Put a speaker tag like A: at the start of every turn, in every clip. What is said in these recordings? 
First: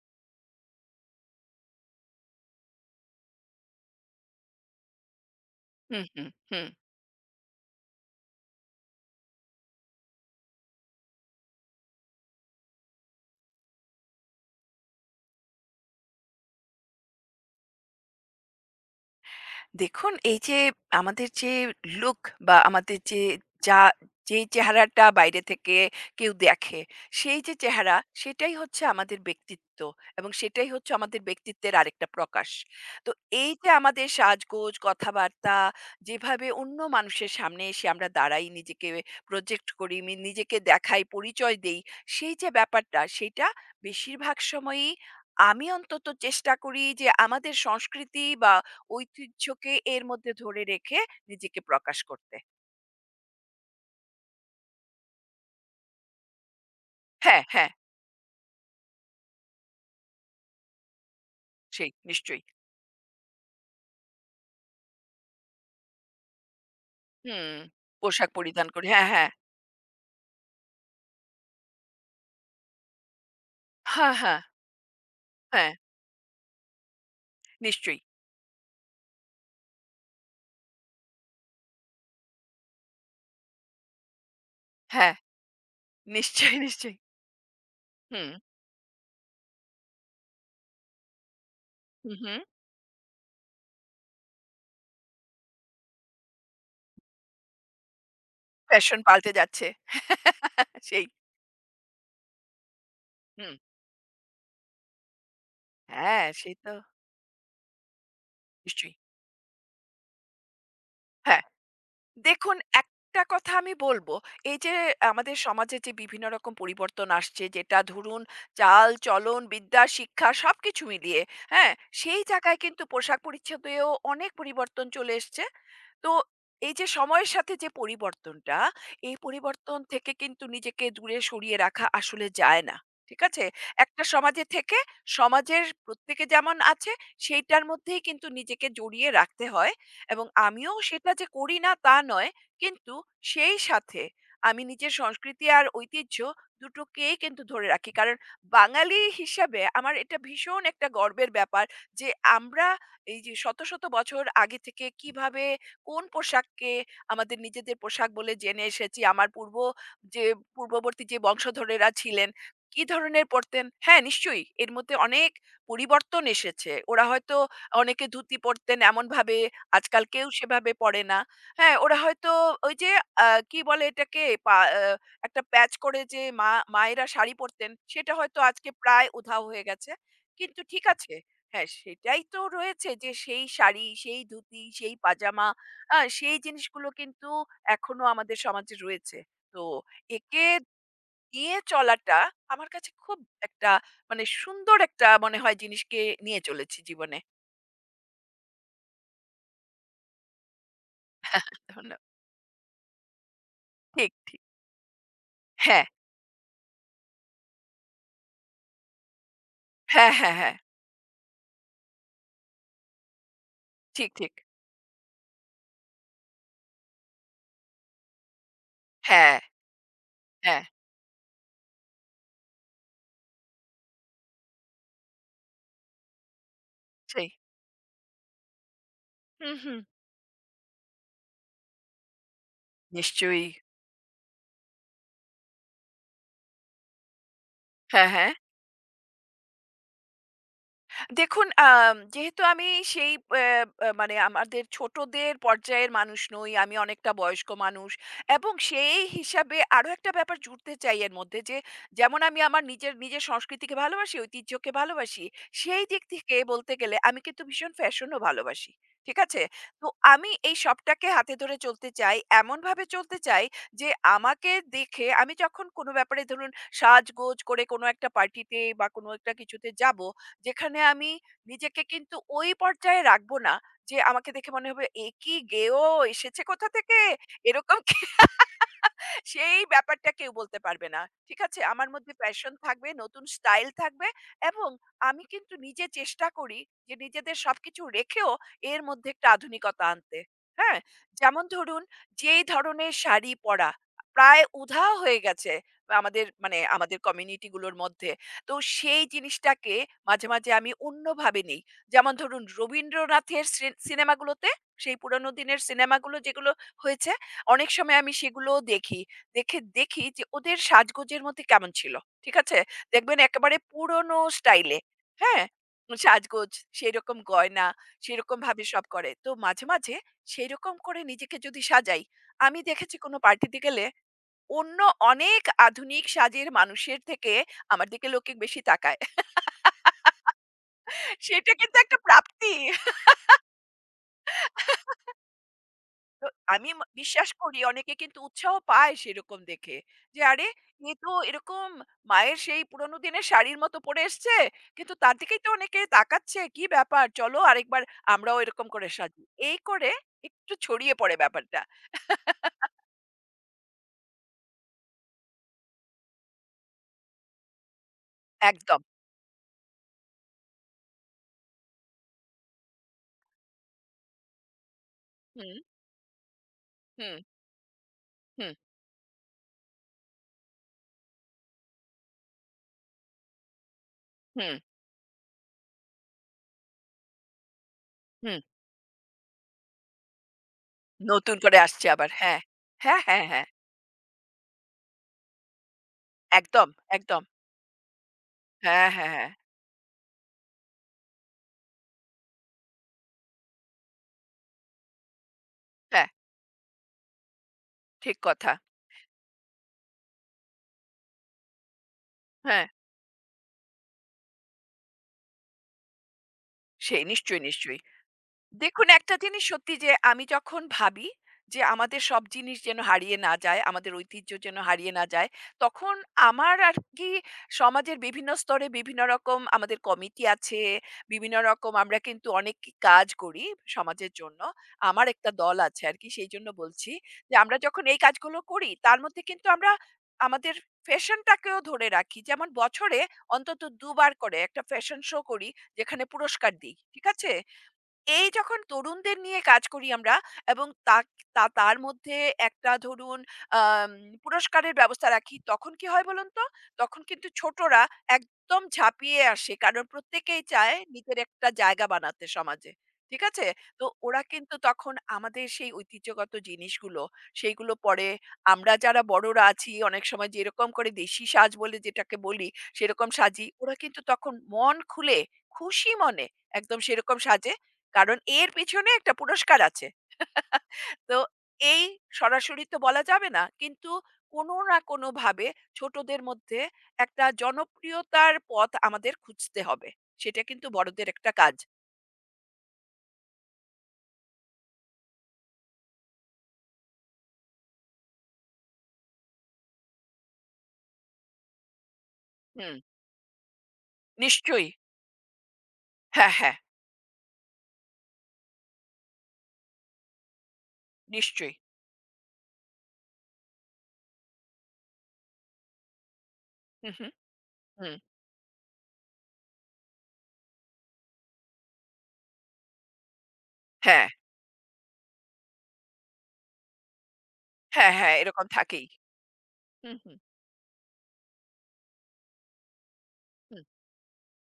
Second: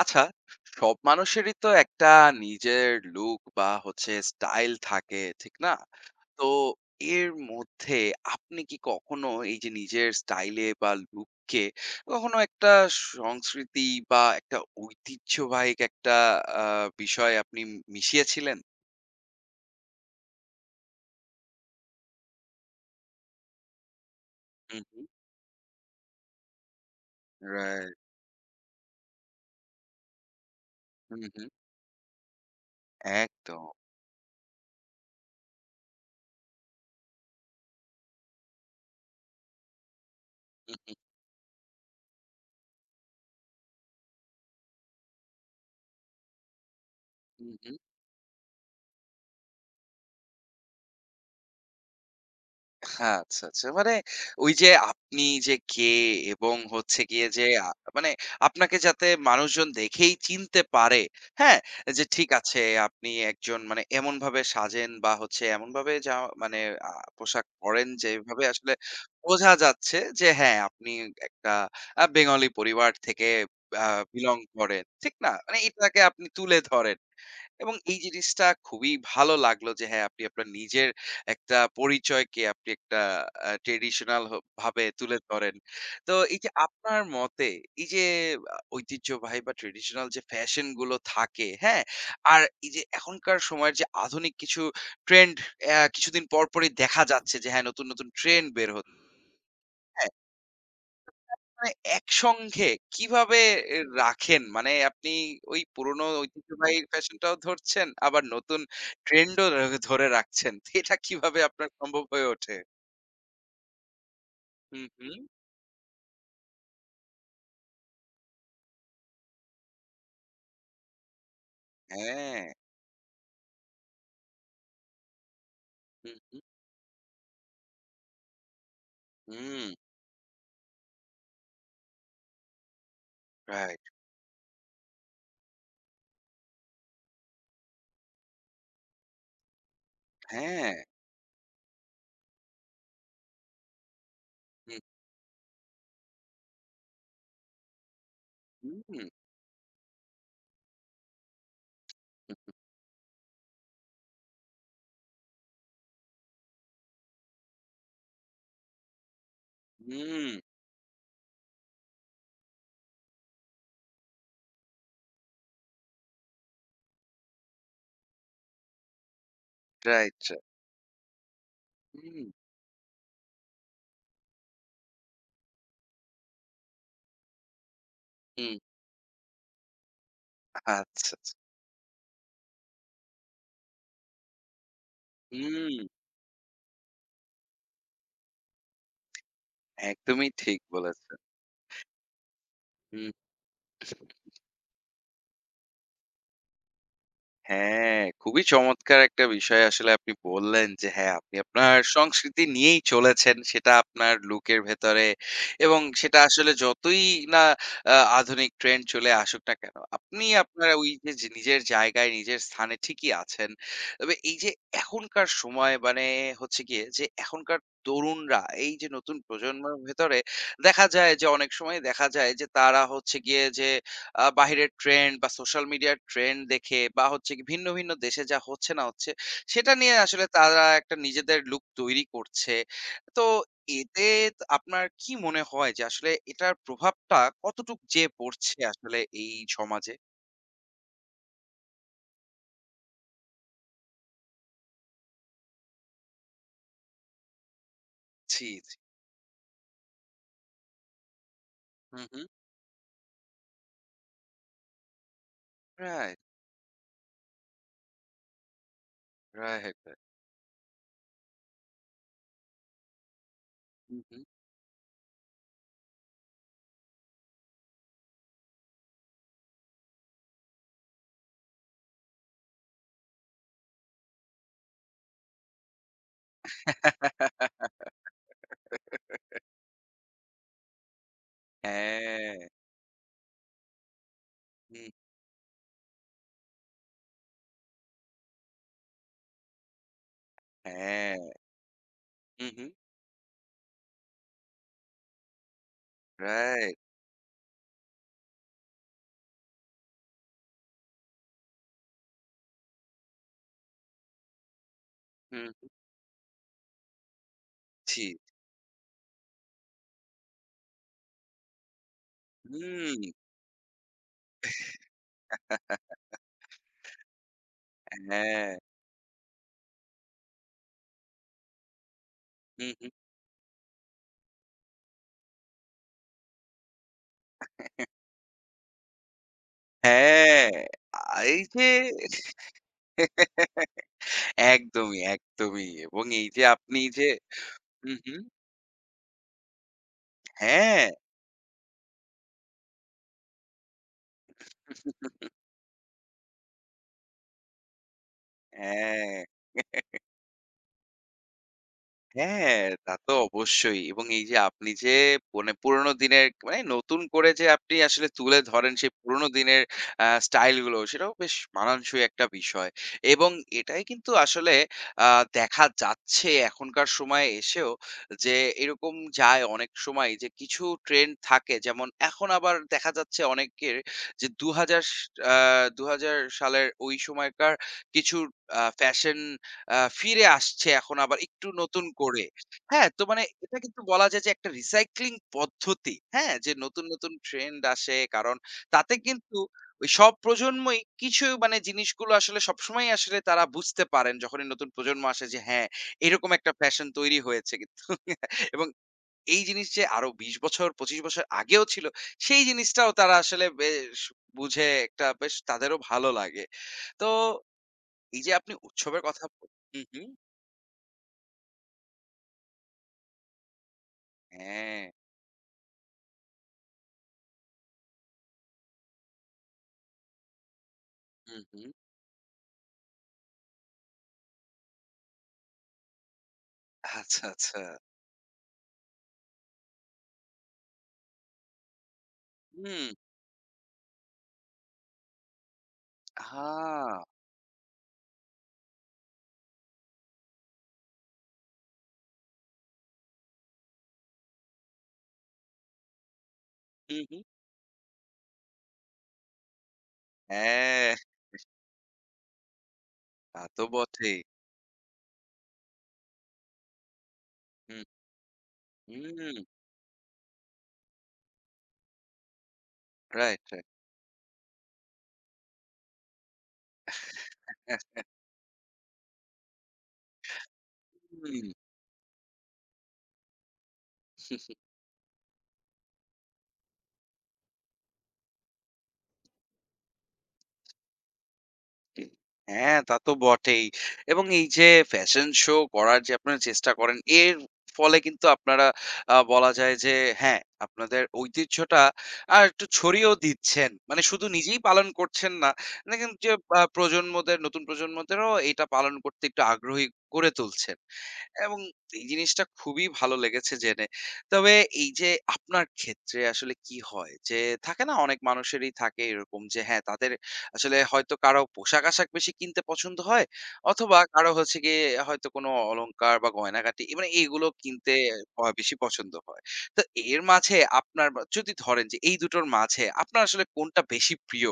A: আচ্ছা, সব মানুষেরই তো একটা নিজের লুক বা স্টাইল থাকে, ঠিক না?
B: হুম, হুম,
A: তো
B: হুম।
A: এর মধ্যে আপনি কি কখনো এই যে নিজের স্টাইলে বা লুককে কখনো একটা সংস্কৃতি বা একটা ঐতিহ্যবাহী একটা বিষয় আপনি মিশিয়েছিলেন?
B: দেখুন, এই যে আমাদের যে লুক বা আমাদের যে যা যেই
A: হুম হুম।
B: চেহারাটা বাইরে থেকে কেউ দেখে, সেই যে
A: রাইট।
B: চেহারা সেটাই হচ্ছে আমাদের ব্যক্তিত্ব এবং সেটাই হচ্ছে
A: হুম
B: আমাদের
A: হুম।
B: ব্যক্তিত্বের আরেকটা প্রকাশ। তো এই যে
A: একদম।
B: আমাদের সাজগোজ, কথাবার্তা যেভাবে অন্য মানুষের সামনে এসে আমরা দাঁড়াই, নিজেকে প্রজেক্ট করি, নিজেকে দেখাই, পরিচয় দেই, সেই যে ব্যাপারটা সেইটা বেশিরভাগ সময়ই আমি অন্তত চেষ্টা করি যে
A: হুম
B: আমাদের
A: হুম।
B: সংস্কৃতি বা ঐতিহ্যকে এর মধ্যে ধরে রেখে নিজেকে প্রকাশ করতে।
A: হ্যাঁ, আচ্ছা, আচ্ছা। মানে ওই যে আপনি যে কে এবং হচ্ছে গিয়ে যে
B: হ্যাঁ,
A: আ
B: হ্যাঁ,
A: মানে আপনাকে যাতে মানুষজন দেখেই চিনতে পারে, হ্যাঁ?
B: সেই
A: যে ঠিক
B: নিশ্চয়ই।
A: আছে, আপনি একজন মানে এমনভাবে সাজেন বা এমনভাবে যা মানে আ পোশাক
B: হুম,
A: পরেন
B: পোশাক
A: যেভাবে
B: পরিধান
A: আসলে
B: করে। হ্যাঁ, হ্যাঁ।
A: বোঝা যাচ্ছে যে হ্যাঁ, আপনি একটা বেঙ্গলি পরিবার থেকে আ
B: হ্যাঁ,
A: বিলং
B: হ্যাঁ,
A: করেন। ঠিক না? মানে
B: হ্যাঁ,
A: এটাকে আপনি তুলে ধরেন। এবং এই
B: নিশ্চয়ই।
A: জিনিসটা খুবই ভালো লাগলো যে হ্যাঁ, আপনি আপনার নিজের একটা পরিচয়কে আপনি একটা ট্র্যাডিশনাল ভাবে
B: হ্যাঁ,
A: তুলে ধরেন। তো এই যে
B: নিশ্চয়ই, নিশ্চয়ই।
A: আপনার মতে এই যে
B: হুম,
A: ঐতিহ্যবাহী বা ট্র্যাডিশনাল যে ফ্যাশন গুলো থাকে, হ্যাঁ?
B: হুম, হুম।
A: আর এই যে এখনকার সময়ের যে আধুনিক কিছু ট্রেন্ড, কিছুদিন পরই দেখা যাচ্ছে যে হ্যাঁ, নতুন, নতুন ট্রেন্ড বের হচ্ছে,
B: ফ্যাশন পাল্টে যাচ্ছে।
A: হ্যাঁ?
B: সেই।
A: মানে একসঙ্ঘে কিভাবে
B: হুম।
A: এ রাখেন? মানে আপনি ওই পুরনো
B: হ্যাঁ, সে তো
A: ঐতিহ্যবাহী ফ্যাশনটাও ধরছেন, আবার নতুন
B: নিশ্চয়ই।
A: ট্রেন্ডও ধরে রাখছেন। তো এটা কিভাবে
B: হ্যাঁ।
A: আপনার সম্ভব হয়ে
B: দেখুন,
A: ওঠে?
B: একটা কথা আমি বলব, এই যে
A: হুম, হুম।
B: আমাদের সমাজে যে বিভিন্ন রকম পরিবর্তন আসছে যেটা ধরুন চাল-চলন, বিদ্যা, শিক্ষা সবকিছু মিলিয়ে, হ্যাঁ? সেই
A: হ্যাঁ।
B: জায়গায় কিন্তু পোশাক-পরিচ্ছদেও অনেক পরিবর্তন চলে এসছে। তো
A: হুম, হুম,
B: এই যে সময়ের সাথে যে পরিবর্তনটা, এই
A: হুম,
B: পরিবর্তন থেকে কিন্তু নিজেকে দূরে সরিয়ে রাখা আসলে যায় না। ঠিক আছে?
A: রাইট।
B: একটা সমাজে থেকে সমাজের প্রত্যেকে যেমন আছে সেইটার মধ্যেই কিন্তু নিজেকে জড়িয়ে রাখতে হয়। এবং আমিও
A: হ্যাঁ।
B: সেটা যে করি না তা নয়, কিন্তু সেই সাথে আমি
A: হুম,
B: নিজের সংস্কৃতি আর ঐতিহ্য দুটোকেই কিন্তু ধরে রাখি। কারণ
A: হুম,
B: বাঙালি হিসাবে আমার এটা ভীষণ একটা গর্বের ব্যাপার যে আমরা এই যে শত, শত বছর আগে থেকে কিভাবে কোন পোশাককে আমাদের নিজেদের পোশাক বলে জেনে এসেছি। আমার যে
A: হুম,
B: পূর্ববর্তী যে বংশধরেরা ছিলেন, কি ধরনের পড়তেন? হ্যাঁ, নিশ্চয়ই এর মধ্যে অনেক পরিবর্তন এসেছে। ওরা হয়তো অনেকে ধুতি পড়তেন এমনভাবে আজকাল
A: রাইট, রাইট।
B: কেউ সেভাবে পড়ে না। হ্যাঁ, ওরা
A: হুম,
B: হয়তো ওই যে আ কি বলে এটাকে পা আ একটা প্যাচ করে যে মায়েরা শাড়ি পরতেন, সেটা হয়তো
A: হুম।
B: আজকে প্রায় উধাও হয়ে গেছে। কিন্তু ঠিক
A: আচ্ছা,
B: আছে।
A: আচ্ছা।
B: হ্যাঁ, সেটাই তো রয়েছে যে সেই শাড়ি, সেই ধুতি, সেই পাজামা
A: হুম।
B: সেই জিনিসগুলো কিন্তু এখনো আমাদের সমাজে রয়েছে। তো
A: একদমই
B: একে
A: ঠিক বলেছেন।
B: নিয়ে চলাটা আমার কাছে
A: হুম।
B: খুব একটা মানে সুন্দর একটা মনে হয় জিনিসকে নিয়ে চলেছি জীবনে।
A: হ্যাঁ, খুবই চমৎকার একটা বিষয় আসলে আপনি বললেন যে হ্যাঁ, আপনি আপনার
B: ধন্য
A: সংস্কৃতি নিয়েই চলেছেন। সেটা
B: ঠিক,
A: আপনার
B: ঠিক।
A: লুকের ভেতরে, এবং
B: হ্যাঁ।
A: সেটা আসলে যতই না আধুনিক ট্রেন্ড চলে আসুক না কেন,
B: হ্যাঁ,
A: আপনি
B: হ্যাঁ, হ্যাঁ।
A: আপনার ওই যে যে নিজের জায়গায়, নিজের স্থানে ঠিকই আছেন।
B: ঠিক,
A: তবে
B: ঠিক।
A: এই যে এখনকার সময় মানে হচ্ছে গিয়ে যে এখনকার তরুণরা এই যে নতুন
B: হ্যাঁ,
A: প্রজন্মের ভেতরে
B: হ্যাঁ।
A: দেখা যায় যে অনেক সময় দেখা যায় যে তারা হচ্ছে গিয়ে যে বাহিরের ট্রেন্ড বা সোশ্যাল মিডিয়ার ট্রেন্ড দেখে বা
B: সেই।
A: কি ভিন্ন, ভিন্ন দেশে যা হচ্ছে না হচ্ছে,
B: হুম,
A: সেটা
B: হুম।
A: নিয়ে আসলে তারা একটা নিজেদের লুক তৈরি করছে। তো
B: নিশ্চয়ই।
A: এতে আপনার কি মনে হয় যে আসলে এটার প্রভাবটা কতটুক যেয়ে
B: হ্যাঁ, হ্যাঁ।
A: পড়ছে আসলে এই সমাজে?
B: দেখুন, যেহেতু আমি সেই অ্যা অ্যা মানে আমাদের ছোটদের পর্যায়ের মানুষ নই, আমি অনেকটা বয়স্ক মানুষ
A: জি,
B: এবং
A: জি।
B: সেই হিসাবে আরো একটা ব্যাপার জুড়তে চাই এর মধ্যে যে,
A: হুম,
B: যেমন
A: হুম।
B: আমি আমার নিজের সংস্কৃতিকে ভালোবাসি, ঐতিহ্যকে ভালোবাসি, সেই দিক
A: রাইট,
B: থেকে বলতে গেলে আমি কিন্তু ভীষণ ফ্যাশনও ভালোবাসি। ঠিক আছে?
A: রাইট,
B: তো
A: রাইট।
B: আমি এই সবটাকে হাতে ধরে চলতে চাই, এমনভাবে চলতে চাই যে
A: হুম, হুম।
B: আমাকে দেখে আমি যখন কোনো ব্যাপারে ধরুন সাজগোজ করে কোনো একটা পার্টিতে বা কোনো একটা কিছুতে যাব যেখানে আমি নিজেকে কিন্তু ওই পর্যায়ে রাখবো না যে আমাকে দেখে মনে হবে এ কি গেয়েও এসেছে কোথা থেকে এরকম সেই ব্যাপারটা কেউ বলতে পারবে না। ঠিক আছে? আমার মধ্যে
A: হ্যাঁ,
B: প্যাশন থাকবে, নতুন স্টাইল থাকবে এবং
A: হুম,
B: আমি কিন্তু নিজে চেষ্টা করি যে নিজেদের সবকিছু রেখেও এর মধ্যে একটা আধুনিকতা আনতে। হ্যাঁ?
A: হ্যাঁ,
B: যেমন ধরুন যেই
A: হুম, হুম।
B: ধরনের শাড়ি পরা প্রায় উধাও হয়ে গেছে আমাদের মানে
A: রাইট।
B: আমাদের কমিউনিটি গুলোর মধ্যে। তো সেই জিনিসটাকে মাঝে, মাঝে আমি অন্যভাবে নেই। যেমন ধরুন রবীন্দ্রনাথের সিনেমাগুলোতে সেই পুরনো
A: হুম।
B: দিনের সিনেমাগুলো যেগুলো হয়েছে অনেক সময়
A: জি,
B: আমি সেগুলোও দেখি। দেখে দেখি যে ওদের সাজগোজের মধ্যে কেমন ছিল। ঠিক আছে?
A: হুম,
B: দেখবেন একেবারে পুরনো স্টাইলে, হ্যাঁ? সাজগোজ, সেইরকম গয়না,
A: হ্যাঁ,
B: সেরকমভাবে সব করে। তো মাঝে, মাঝে সেইরকম করে নিজেকে যদি সাজাই, আমি
A: হুম, হুম।
B: দেখেছি কোনো পার্টিতে গেলে অন্য অনেক আধুনিক সাজের মানুষের থেকে আমার দিকে লোকে বেশি তাকায়।
A: হ্যাঁ, আ এই
B: সেটা
A: যে
B: কিন্তু একটা প্রাপ্তি।
A: একদমই, একদমই, এবং এই
B: তো
A: যে
B: আমি
A: আপনি যে
B: বিশ্বাস করি
A: হু,
B: অনেকে
A: হু।
B: কিন্তু উৎসাহ পায় সেরকম দেখে। যে আরে
A: হ্যাঁ,
B: এ তো এরকম মায়ের সেই পুরনো দিনের শাড়ির মতো পরে এসছে। কিন্তু তার দিকেই তো অনেকে তাকাচ্ছে। কি ব্যাপার? চলো আরেকবার আমরাও এরকম করে সাজি।
A: হ্যাঁ।
B: এই করে একটু ছড়িয়ে পড়ে ব্যাপারটা।
A: হ্যাঁ, তা তো অবশ্যই। এবং এই যে আপনি যে মানে পুরোনো দিনের মানে নতুন করে যে আপনি আসলে তুলে ধরেন
B: একদম।
A: সেই পুরোনো দিনের স্টাইল গুলো, সেটাও বেশ মানানসই একটা বিষয়। এবং এটাই কিন্তু আসলে আ
B: হুম,
A: দেখা যাচ্ছে এখনকার
B: হুম,
A: সময়ে এসেও যে
B: হুম,
A: এরকম যায় অনেক সময় যে কিছু ট্রেন্ড থাকে, যেমন এখন আবার দেখা যাচ্ছে অনেকের যে
B: হুম,
A: ২০০০ স আ ২০০০ সালের ওই সময়কার কিছু
B: হুম।
A: ফ্যাশন আ ফিরে আসছে এখন আবার
B: নতুন
A: একটু
B: করে
A: নতুন
B: আসছে আবার।
A: করে।
B: হ্যাঁ।
A: হ্যাঁ,
B: হ্যাঁ,
A: তো মানে
B: হ্যাঁ, হ্যাঁ।
A: এটা কিন্তু বলা যায় যে একটা রিসাইক্লিং পদ্ধতি। হ্যাঁ? যে
B: একদম,
A: নতুন, নতুন
B: একদম।
A: ট্রেন্ড আসে, কারণ
B: হ্যাঁ,
A: তাতে
B: হ্যাঁ, হ্যাঁ।
A: কিন্তু ওই সব প্রজন্মই কিছু মানে জিনিসগুলো আসলে সবসময়ই আসলে তারা বুঝতে পারেন যখনই নতুন প্রজন্ম আসে যে হ্যাঁ,
B: হ্যাঁ,
A: এরকম একটা ফ্যাশন তৈরি হয়েছে কিন্তু
B: ঠিক কথা।
A: এবং এই জিনিস যে আরো ২০ বছর ২৫ বছর আগেও ছিল সেই
B: হ্যাঁ,
A: জিনিসটাও তারা আসলে বেশ বুঝে, একটা বেশ তাদেরও ভালো লাগে।
B: সেই
A: তো
B: নিশ্চয়ই, নিশ্চয়ই।
A: এই যে আপনি
B: দেখুন, একটা জিনিস সত্যি
A: হুম,
B: যে
A: হুম।
B: আমি যখন ভাবি যে আমাদের সব জিনিস যেন হারিয়ে না যায়, আমাদের ঐতিহ্য যেন
A: হ্যাঁ।
B: হারিয়ে না যায়, তখন আমার আর কি সমাজের বিভিন্ন স্তরে বিভিন্ন রকম আমাদের কমিটি আছে, বিভিন্ন
A: হুম, হুম।
B: রকম আমরা কিন্তু অনেক কাজ করি সমাজের জন্য। আমার একটা দল আছে আরকি সেইজন্য বলছি
A: আচ্ছা,
B: যে আমরা
A: আচ্ছা।
B: যখন এই কাজগুলো করি তার মধ্যে কিন্তু আমরা আমাদের ফ্যাশনটাকেও ধরে রাখি। যেমন
A: হুম।
B: বছরে অন্তত ২ বার করে একটা ফ্যাশন শো করি যেখানে পুরস্কার দিই।
A: আহা!
B: ঠিক আছে? এই যখন তরুণদের নিয়ে কাজ করি আমরা এবং তা তার মধ্যে একটা ধরুন আম পুরস্কারের ব্যবস্থা রাখি। তখন কি হয় বলুন তো?
A: হুম,
B: তখন
A: হুম।
B: কিন্তু ছোটরা একদম ঝাঁপিয়ে আসে। কারণ প্রত্যেকেই চায়
A: হ্যাঁ,
B: নিজের একটা জায়গা বানাতে সমাজে। ঠিক
A: তা
B: আছে?
A: তো
B: তো
A: বটেই।
B: ওরা কিন্তু তখন আমাদের সেই ঐতিহ্যগত জিনিসগুলো, সেইগুলো
A: হুম,
B: পরে আমরা যারা
A: হুম।
B: বড়রা আছি অনেক সময় যেরকম করে দেশি সাজ বলে যেটাকে বলি, সেরকম
A: রাইট,
B: সাজি।
A: রাইট।
B: ওরা কিন্তু তখন মন খুলে খুশি মনে একদম সেরকম সাজে
A: হ্যাঁ,
B: কারণ এর পেছনে একটা পুরস্কার আছে। তো
A: হুম।
B: এই সরাসরি তো বলা যাবে না। কিন্তু কোনো না কোনোভাবে ছোটদের মধ্যে একটা জনপ্রিয়তার পথ আমাদের খুঁজতে হবে। সেটা কিন্তু বড়দের একটা কাজ।
A: হ্যাঁ, তা তো বটেই। এবং এই যে ফ্যাশন শো করার যে আপনারা চেষ্টা করেন, এর ফলে কিন্তু আপনারা বলা যায় যে হ্যাঁ, আপনাদের ঐতিহ্যটা একটু
B: হুম,
A: ছড়িয়েও দিচ্ছেন। মানে শুধু নিজেই
B: নিশ্চয়ই।
A: পালন করছেন না, মানে কিন্তু যে
B: হ্যাঁ, হ্যাঁ,
A: আ প্রজন্মদের নতুন প্রজন্মদেরও এটা পালন করতে একটু আগ্রহী করে তুলছেন।
B: নিশ্চয়ই।
A: এবং এই জিনিসটা খুবই ভালো লেগেছে জেনে। তবে এই যে আপনার ক্ষেত্রে আসলে কি
B: হু, হু,
A: হয় যে থাকে না
B: হুম।
A: অনেক মানুষেরই থাকে এরকম যে হ্যাঁ, তাদের আসলে হয়তো কারো পোশাক-আশাক বেশি কিনতে পছন্দ হয়, অথবা
B: হ্যাঁ,
A: কারো হচ্ছে গিয়ে হয়তো কোনো অলংকার বা গয়নাগাটি মানে এইগুলো
B: হ্যাঁ,
A: কিনতে
B: হ্যাঁ, এরকম
A: বেশি
B: থাকেই।
A: পছন্দ হয়। তো
B: হু, হু, হু।
A: এর মাঝে আপনার বা যদি ধরেন যে এই দুটোর মাঝে আপনার আসলে কোনটা বেশি প্রিয়?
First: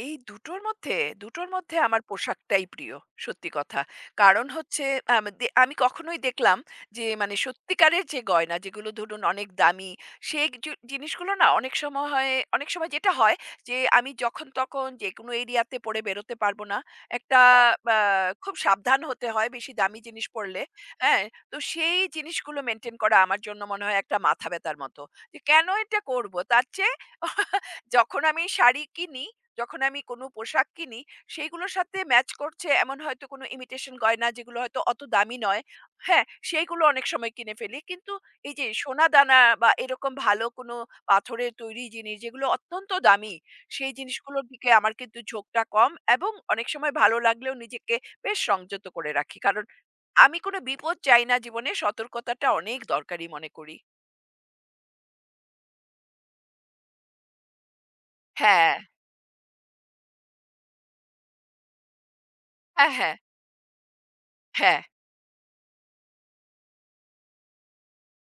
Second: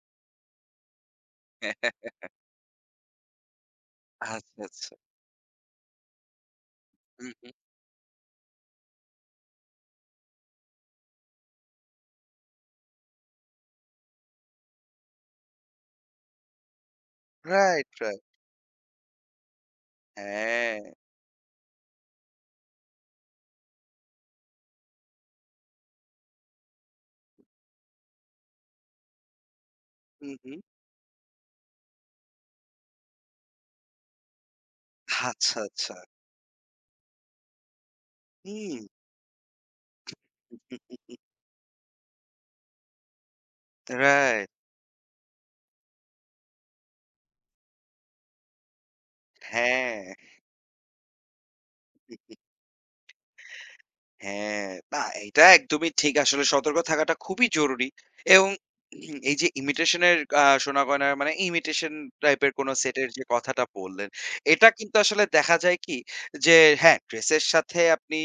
B: এই দুটোর মধ্যে, দুটোর মধ্যে আমার পোশাকটাই প্রিয়। সত্যি কথা। কারণ
A: আচ্ছা,
B: হচ্ছে
A: আচ্ছা।
B: আম দে আমি কখনোই দেখলাম যে
A: হুম,
B: মানে
A: হুম।
B: সত্যিকারের যে গয়না যেগুলো ধরুন অনেক দামি, সেই জিনিসগুলো না অনেক সময় হয় অনেক সময় যেটা হয় যে আমি যখন তখন যেকোনো এরিয়াতে পড়ে বেরোতে পারব না। একটা
A: রাইট,
B: আ
A: রাইট।
B: খুব সাবধান হতে হয় বেশি দামি জিনিস পড়লে।
A: হ্যাঁ।
B: হ্যাঁ? তো সেই জিনিসগুলো মেইনটেইন করা আমার জন্য মনে হয় একটা মাথা ব্যাথার মতো। যে কেন এটা করব? তার চেয়ে যখন আমি শাড়ি কিনি যখন আমি কোনো
A: হুম, হুম।
B: পোশাক কিনি, সেইগুলোর সাথে ম্যাচ করছে এমন হয়তো কোনো ইমিটেশন গয়না যেগুলো হয়তো অত দামি
A: আচ্ছা,
B: নয়।
A: আচ্ছা।
B: হ্যাঁ, সেইগুলো অনেক সময় কিনে ফেলি। কিন্তু এই যে
A: হুম।
B: সোনাদানা বা এরকম ভালো কোনো পাথরের তৈরি জিনিস যেগুলো অত্যন্ত দামি, সেই জিনিসগুলোর
A: রাইট।
B: দিকে আমার কিন্তু ঝোঁকটা কম এবং অনেক সময় ভালো লাগলেও নিজেকে বেশ সংযত করে রাখি। কারণ
A: হ্যাঁ।
B: আমি কোনো বিপদ চাই না জীবনে, সতর্কতাটা অনেক দরকারি মনে করি।
A: হ্যাঁ, না, এইটা একদমই ঠিক। আসলে সতর্ক থাকাটা খুবই জরুরি, এবং
B: হ্যাঁ,
A: এই যে ইমিটেশন এর সোনা গয়না মানে ইমিটেশন টাইপের কোন
B: হ্যাঁ,
A: সেটের
B: হ্যাঁ,
A: যে কথাটা বললেন, এটা
B: হ্যাঁ,
A: কিন্তু আসলে দেখা যায় কি যে হ্যাঁ, ড্রেসের সাথে আপনি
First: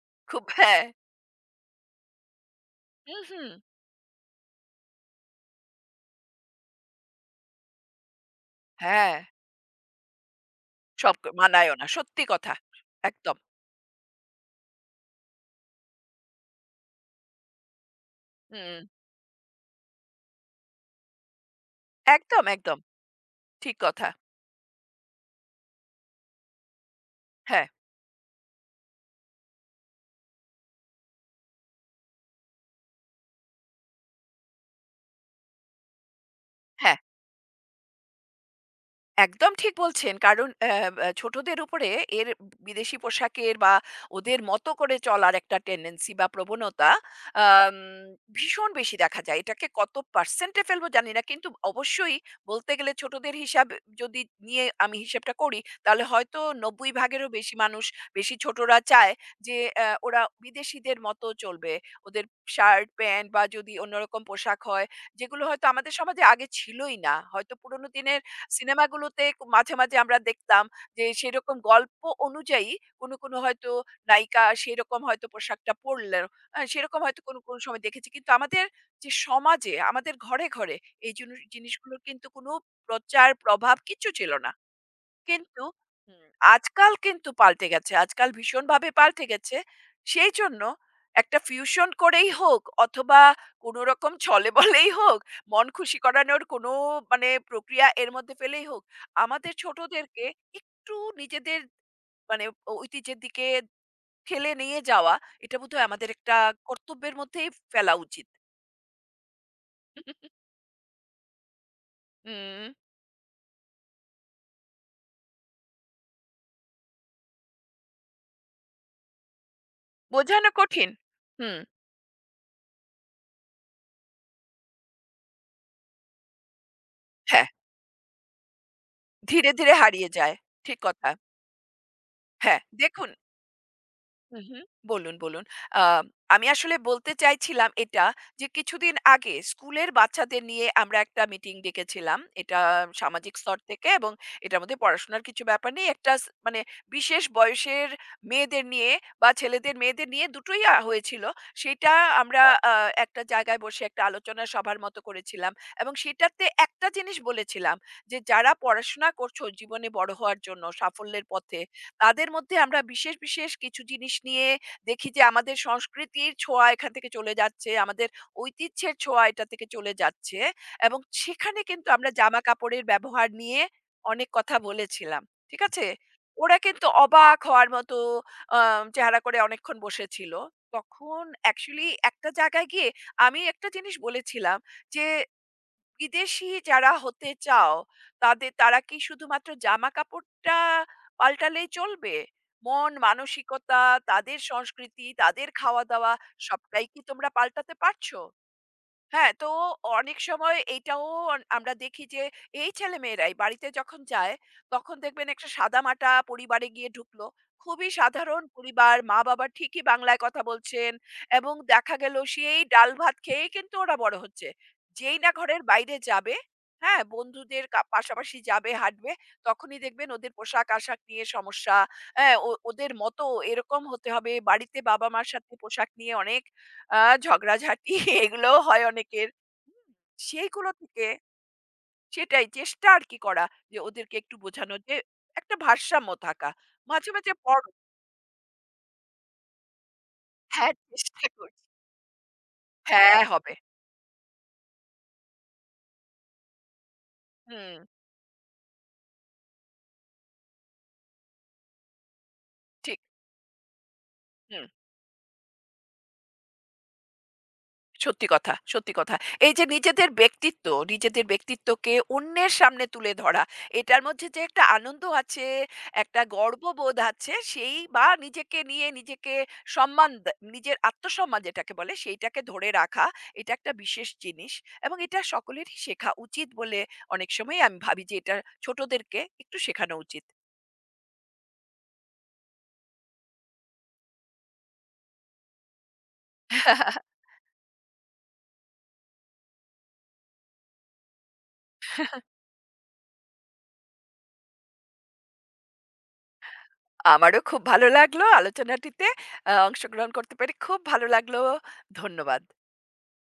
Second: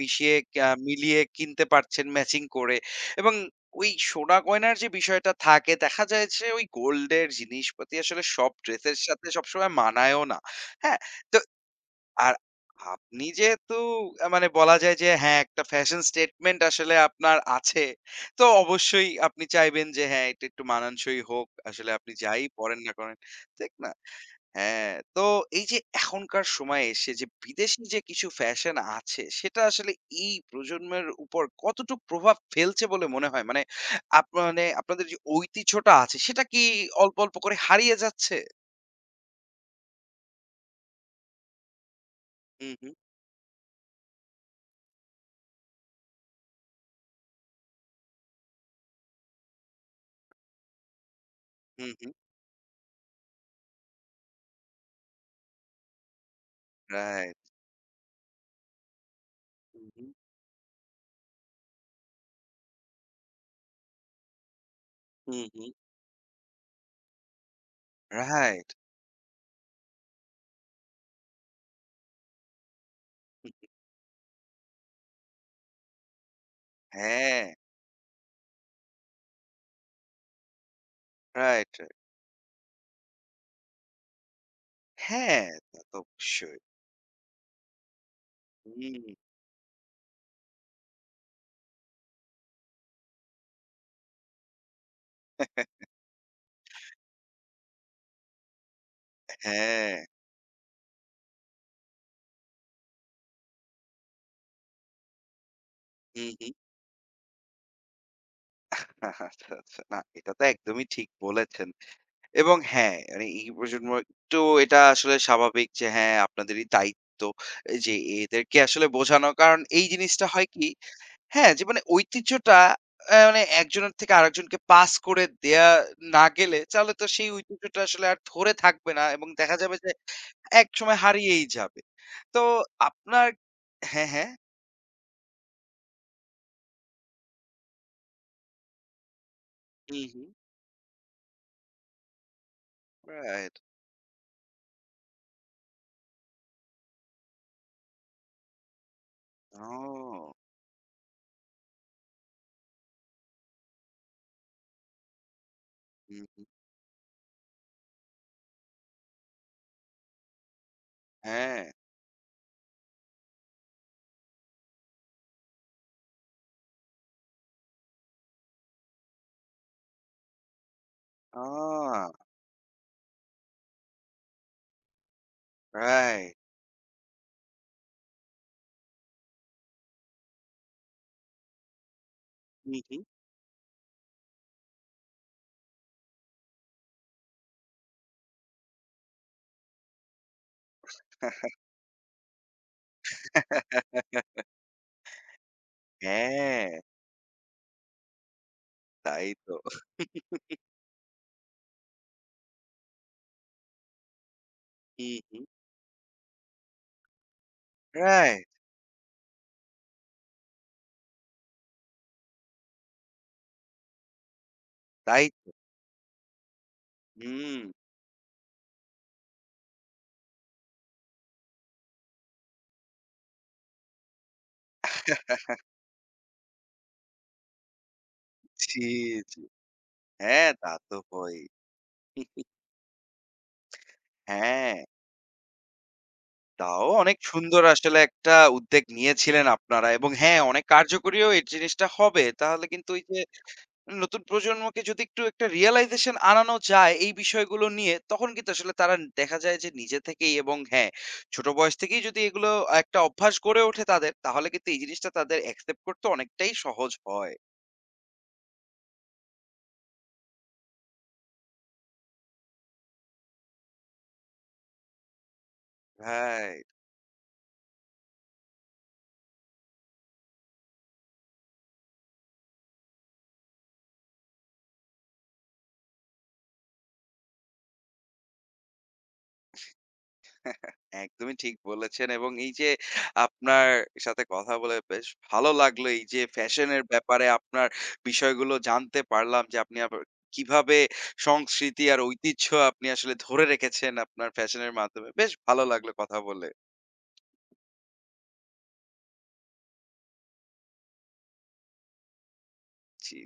A: মিশিয়ে
B: খুব হ্যাঁ।
A: মিলিয়ে কিনতে পারছেন ম্যাচিং করে,
B: হুম,
A: এবং
B: হুম।
A: ওই সোনা গয়নার যে বিষয়টা থাকে দেখা যায় যে ওই গোল্ড এর জিনিসপাতি আসলে সব ড্রেসের
B: হ্যাঁ।
A: সাথে সবসময় মানায়ও না। হ্যাঁ?
B: সব মানায়ও না। সত্যি
A: আর
B: কথা।
A: আপনি
B: একদম।
A: যেহেতু মানে বলা যায় যে হ্যাঁ, একটা ফ্যাশন স্টেটমেন্ট আসলে আপনার আছে। তো
B: হুম,
A: অবশ্যই আপনি চাইবেন যে হ্যাঁ, এটা একটু মানানসই হোক। আসলে আপনি যাই
B: একদম, একদম।
A: পড়েন না করেন, ঠিক
B: ঠিক
A: না?
B: কথা।
A: হ্যাঁ, তো এই যে এখনকার সময়ে এসে যে
B: হ্যাঁ,
A: বিদেশি যে কিছু ফ্যাশন আছে, সেটা আসলে এই প্রজন্মের উপর কতটুক প্রভাব ফেলছে বলে মনে হয়? মানে আপ মানে আপনাদের যে ঐতিহ্যটা আছে, সেটা কি
B: হ্যাঁ।
A: অল্প, অল্প করে হারিয়ে যাচ্ছে?
B: একদম ঠিক বলছেন। কারণ অ্যা অ্যা ছোটদের উপরে এর
A: হু, হু,
B: বিদেশি পোশাকের বা ওদের মতো করে চলার একটা টেনডেন্সি বা প্রবণতা আম ভীষণ বেশি দেখা যায়। এটাকে কত পার্সেন্টে ফেলবো জানি না। কিন্তু
A: হু, হু।
B: অবশ্যই বলতে গেলে ছোটদের হিসাব যদি নিয়ে আমি হিসেবটা করি, তাহলে হয়তো ৯০ ভাগেরও
A: রাইট।
B: বেশি মানুষ, বেশি ছোটরা চায় যে
A: হু, হু,
B: ওরা বিদেশিদের মতো চলবে। ওদের শার্ট, প্যান্ট বা যদি অন্যরকম পোশাক হয়,
A: হু,
B: যেগুলো
A: হু।
B: হয়তো আমাদের সমাজে আগে ছিলই না। হয়তো পুরোনো দিনে
A: রাইট।
B: সিনেমাগুলোতে মাঝে, মাঝে আমরা দেখতাম যে সেরকম গল্প অনুযায়ী কোনো, কোনো হয়তো নায়িকা সেরকম হয়তো পোশাকটা পরলেন। সেরকম হয়তো কোনো,
A: হ্যাঁ,
B: কোনো সময় দেখেছি। কিন্তু আমাদের যে সমাজে, আমাদের ঘরে, ঘরে এই
A: রাইট, রাইট।
B: জিনিসগুলোর কিন্তু কোনো প্রচার প্রভাব কিচ্ছু ছিল না।
A: হ্যাঁ,
B: কিন্তু
A: তা তো
B: হুম,
A: অবশ্যই।
B: আজকাল কিন্তু পাল্টে গেছে। আজকাল ভীষণভাবে
A: হুম।
B: পাল্টে গেছে। সেই জন্য একটা ফিউশন করেই হোক অথবা কোনো রকম ছলে-বলেই হোক, মন খুশি করানোর কোনো মানে প্রক্রিয়া এর মধ্যে ফেলেই হোক, আমাদের
A: হ্যাঁ।
B: ছোটদেরকে একটু নিজেদের মানে ঐতিহ্যের দিকে ঠেলে নিয়ে যাওয়া, এটা বোধহয় আমাদের
A: হুম,
B: একটা
A: হুম।
B: কর্তব্যের মধ্যেই ফেলা উচিত।
A: আচ্ছা, আচ্ছা। না, এটা তো একদমই ঠিক বলেছেন। এবং
B: হুম,
A: হ্যাঁ, মানে এই প্রজন্ম একটু এটা আসলে স্বাভাবিক যে হ্যাঁ, আপনাদেরই দায়িত্ব যে এদেরকে আসলে বোঝানো। কারণ এই জিনিসটা হয়
B: বোঝানো
A: কি
B: কঠিন।
A: হ্যাঁ,
B: হুম,
A: যে মানে ঐতিহ্যটা মানে একজনের থেকে আরেকজনকে পাস করে দেয়া না গেলে তাহলে তো সেই
B: হ্যাঁ,
A: ঐতিহ্যটা আসলে আর ধরে থাকবে না, এবং
B: ধীরে,
A: দেখা
B: ধীরে
A: যাবে যে
B: হারিয়ে যায়। ঠিক
A: একসময়
B: কথা।
A: হারিয়েই যাবে। তো
B: হ্যাঁ, দেখুন
A: আপনার হ্যাঁ, হ্যাঁ।
B: হু, হু। বলুন, বলুন। আ আমি আসলে বলতে চাইছিলাম এটা যে কিছুদিন আগে স্কুলের
A: হু, হু।
B: বাচ্চাদের নিয়ে আমরা একটা মিটিং ডেকেছিলাম। এটা সামাজিক
A: রাইট।
B: স্তর থেকে এবং এটার মধ্যে পড়াশোনার কিছু ব্যাপার নেই। একটা মানে বিশেষ বয়সের মেয়েদের নিয়ে বা ছেলেদের মেয়েদের নিয়ে
A: ও!
B: দুটোই হয়েছিল। সেটা আমরা আ একটা জায়গায় বসে একটা আলোচনা সভার মতো করেছিলাম এবং
A: হু, হু।
B: সেটাতে একটা জিনিস বলেছিলাম যে, "যারা পড়াশোনা করছো জীবনে বড় হওয়ার জন্য সাফল্যের পথে
A: হ্যাঁ।
B: তাদের মধ্যে আমরা বিশেষ, বিশেষ কিছু জিনিস নিয়ে দেখি যে আমাদের সংস্কৃতির ছোঁয়া এখান থেকে চলে যাচ্ছে, আমাদের ঐতিহ্যের ছোঁয়া এটা থেকে চলে যাচ্ছে এবং সেখানে কিন্তু
A: ও!
B: আমরা জামাকাপড়ের ব্যবহার নিয়ে অনেক কথা বলেছিলাম। ঠিক আছে?
A: রাইট।
B: ওরা কিন্তু অবাক হওয়ার মতো আ চেহারা করে অনেকক্ষণ বসেছিল। তখন অ্যাকচুয়ালি একটা জায়গায়
A: হু,
B: গিয়ে
A: হু।
B: আমি একটা জিনিস বলেছিলাম যে বিদেশী যারা হতে চাও, তাদের তারা কি শুধুমাত্র জামা-কাপড়টা পাল্টালেই চলবে? মন, মানসিকতা, তাদের সংস্কৃতি, তাদের খাওয়া-দাওয়া
A: হ্যাঁ,
B: সবটাই কি তোমরা পাল্টাতে পারছো?
A: তাই
B: হ্যাঁ, তো
A: তো।
B: অনেক সময় এইটাও আমরা দেখি যে এই ছেলেমেয়েরাই বাড়িতে যখন যায়, তখন
A: হু,
B: দেখবেন
A: হু।
B: একটা সাদামাটা পরিবারে গিয়ে ঢুকলো। খুবই সাধারণ
A: রাইট,
B: পরিবার, মা-বাবা ঠিকই বাংলায় কথা বলছেন এবং দেখা গেল সেই ডাল ভাত খেয়েই কিন্তু ওরা বড় হচ্ছে। যেই
A: তাই
B: না
A: তো।
B: ঘরের বাইরে যাবে, হ্যাঁ?
A: হুম।
B: বন্ধুদের পাশাপাশি যাবে, হাঁটবে, তখনই দেখবেন ওদের পোশাক-আশাক নিয়ে সমস্যা। হ্যাঁ, ওদের মতো এরকম হতে হবে। বাড়িতে বাবা-মার সাথে পোশাক নিয়ে অনেক আ ঝগড়াঝাটি এগুলোও
A: জি,
B: হয় অনেকের।
A: জি।
B: হুম?
A: হ্যাঁ,
B: সেইগুলো
A: তা তো
B: থেকে
A: হয়ই।
B: সেটাই চেষ্টা আর কি করা যে ওদেরকে একটু
A: হ্যাঁ,
B: বোঝানো যে একটা ভারসাম্য থাকা।
A: তাও
B: মাঝে,
A: অনেক
B: মাঝে
A: সুন্দর
B: পড়ো
A: আসলে একটা উদ্যোগ নিয়েছিলেন আপনারা, এবং হ্যাঁ, অনেক
B: হ্যাঁ, চেষ্টা
A: কার্যকরীও এই
B: করছি।
A: জিনিসটা হবে। তাহলে কিন্তু ওই যে
B: হ্যাঁ, হবে।
A: নতুন প্রজন্মকে যদি একটু একটা রিয়ালাইজেশন আনানো যায় এই বিষয়গুলো
B: হুম,
A: নিয়ে, তখন কিন্তু আসলে তারা দেখা যায় যে নিজে থেকেই এবং হ্যাঁ, ছোট বয়স থেকেই যদি এগুলো একটা
B: ঠিক।
A: অভ্যাস গড়ে ওঠে তাদের, তাহলে
B: হুম।
A: কিন্তু এই জিনিসটা তাদের অ্যাকসেপ্ট করতে অনেকটাই সহজ হয়।
B: সত্যি কথা, সত্যি কথা। এই যে নিজেদের ব্যক্তিত্ব, নিজেদের ব্যক্তিত্বকে অন্যের সামনে তুলে ধরা, এটার মধ্যে যে একটা আনন্দ আছে, একটা
A: রাইট।
B: গর্ববোধ আছে, সেই বা নিজেকে নিয়ে নিজেকে সম্মান দে নিজের আত্মসম্মান যেটাকে বলে, সেইটাকে ধরে রাখা, এটা একটা বিশেষ জিনিস এবং এটা সকলেরই শেখা উচিত বলে অনেক সময়ই আমি ভাবি যে এটা ছোটদেরকে একটু শেখানো উচিত।
A: একদমই ঠিক বলেছেন, এবং এই যে আপনার সাথে কথা বলে বেশ ভালো লাগলো। এই যে ফ্যাশনের ব্যাপারে আপনার বিষয়গুলো জানতে পারলাম যে আপনি আবার কিভাবে সংস্কৃতি আর ঐতিহ্য আপনি আসলে ধরে রেখেছেন আপনার ফ্যাশনের মাধ্যমে। বেশ ভালো লাগলো কথা বলে।
B: আমারও খুব ভালো লাগলো আলোচনাটিতে অংশগ্রহণ করতে পেরে খুব ভালো লাগলো। ধন্যবাদ।
A: জি।